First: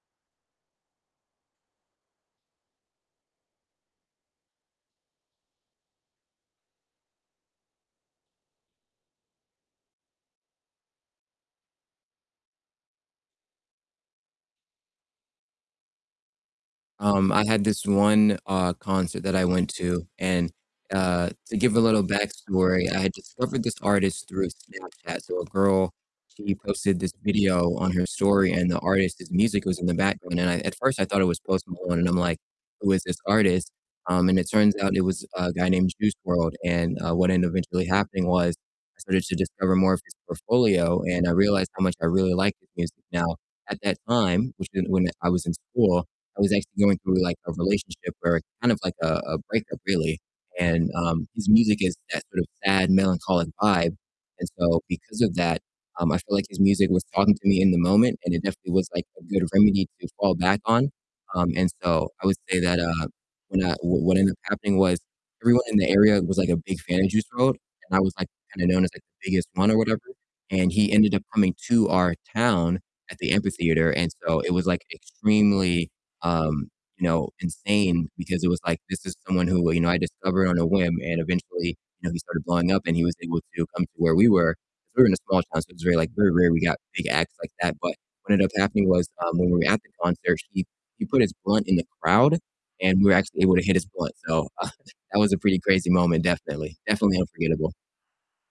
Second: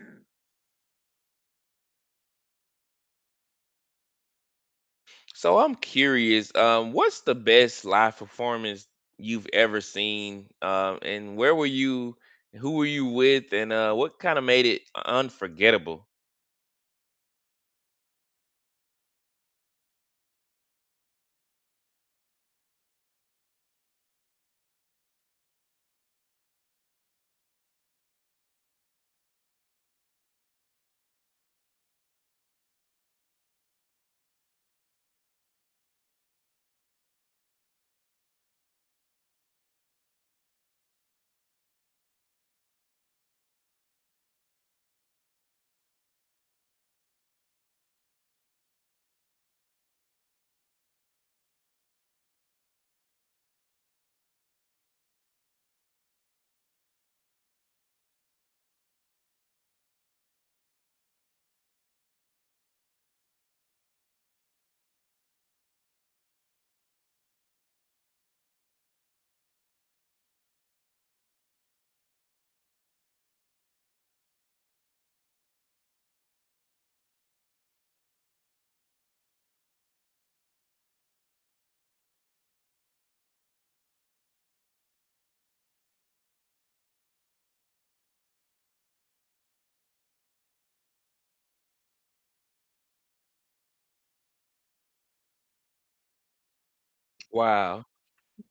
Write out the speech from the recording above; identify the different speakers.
Speaker 1: So I'm curious, um, what's the best live performance you've ever seen, um, and where were you who were you with, and, uh, what kinda made it u unforgettable?
Speaker 2: Um, I had this one, uh, concert that I went to and, uh, to give a little backstory, I had discovered this artist through Snapchat. So a girl, she posted this video on her story and the artist's music was in the background, and I at first I thought it was Post Malone and I'm like, who is this artist? Um, and it turns out it was a guy named Juice WRLD, and, uh, what ended up eventually happening was I started to discover more of his portfolio and I realized how much I really liked his music, now at that time, which in when I was in school, I was actually going through like a relationship where it's kind of like a a breakup really, and, um, his music is that sort of sad, melancholic vibe, and so because of that, um, I feel like his music was talking to me in the moment and it definitely was like a good remedy to fall back on, um, and so I would say that, uh when, uh w what ended up happening was everyone in the area was like a big fan of Juice WRLD and I was like kind of known as like the biggest one or whatever, and he ended up coming to our town at the amphitheater, and so it was like extremely, um, you know, insane because it was like, this is someone who, you know, I discovered on a whim and eventually, you know, he started blowing up and he was able to come to where we were, 'cause we were in a small town, so it was very, like very rare we got big acts like that, but what ended up happening was, um, when we were at the concert, he he put his blunt in the crowd and we were actually able to hit his blunt, so, uh, that was a pretty crazy moment, definitely, definitely unforgettable.
Speaker 1: Wow.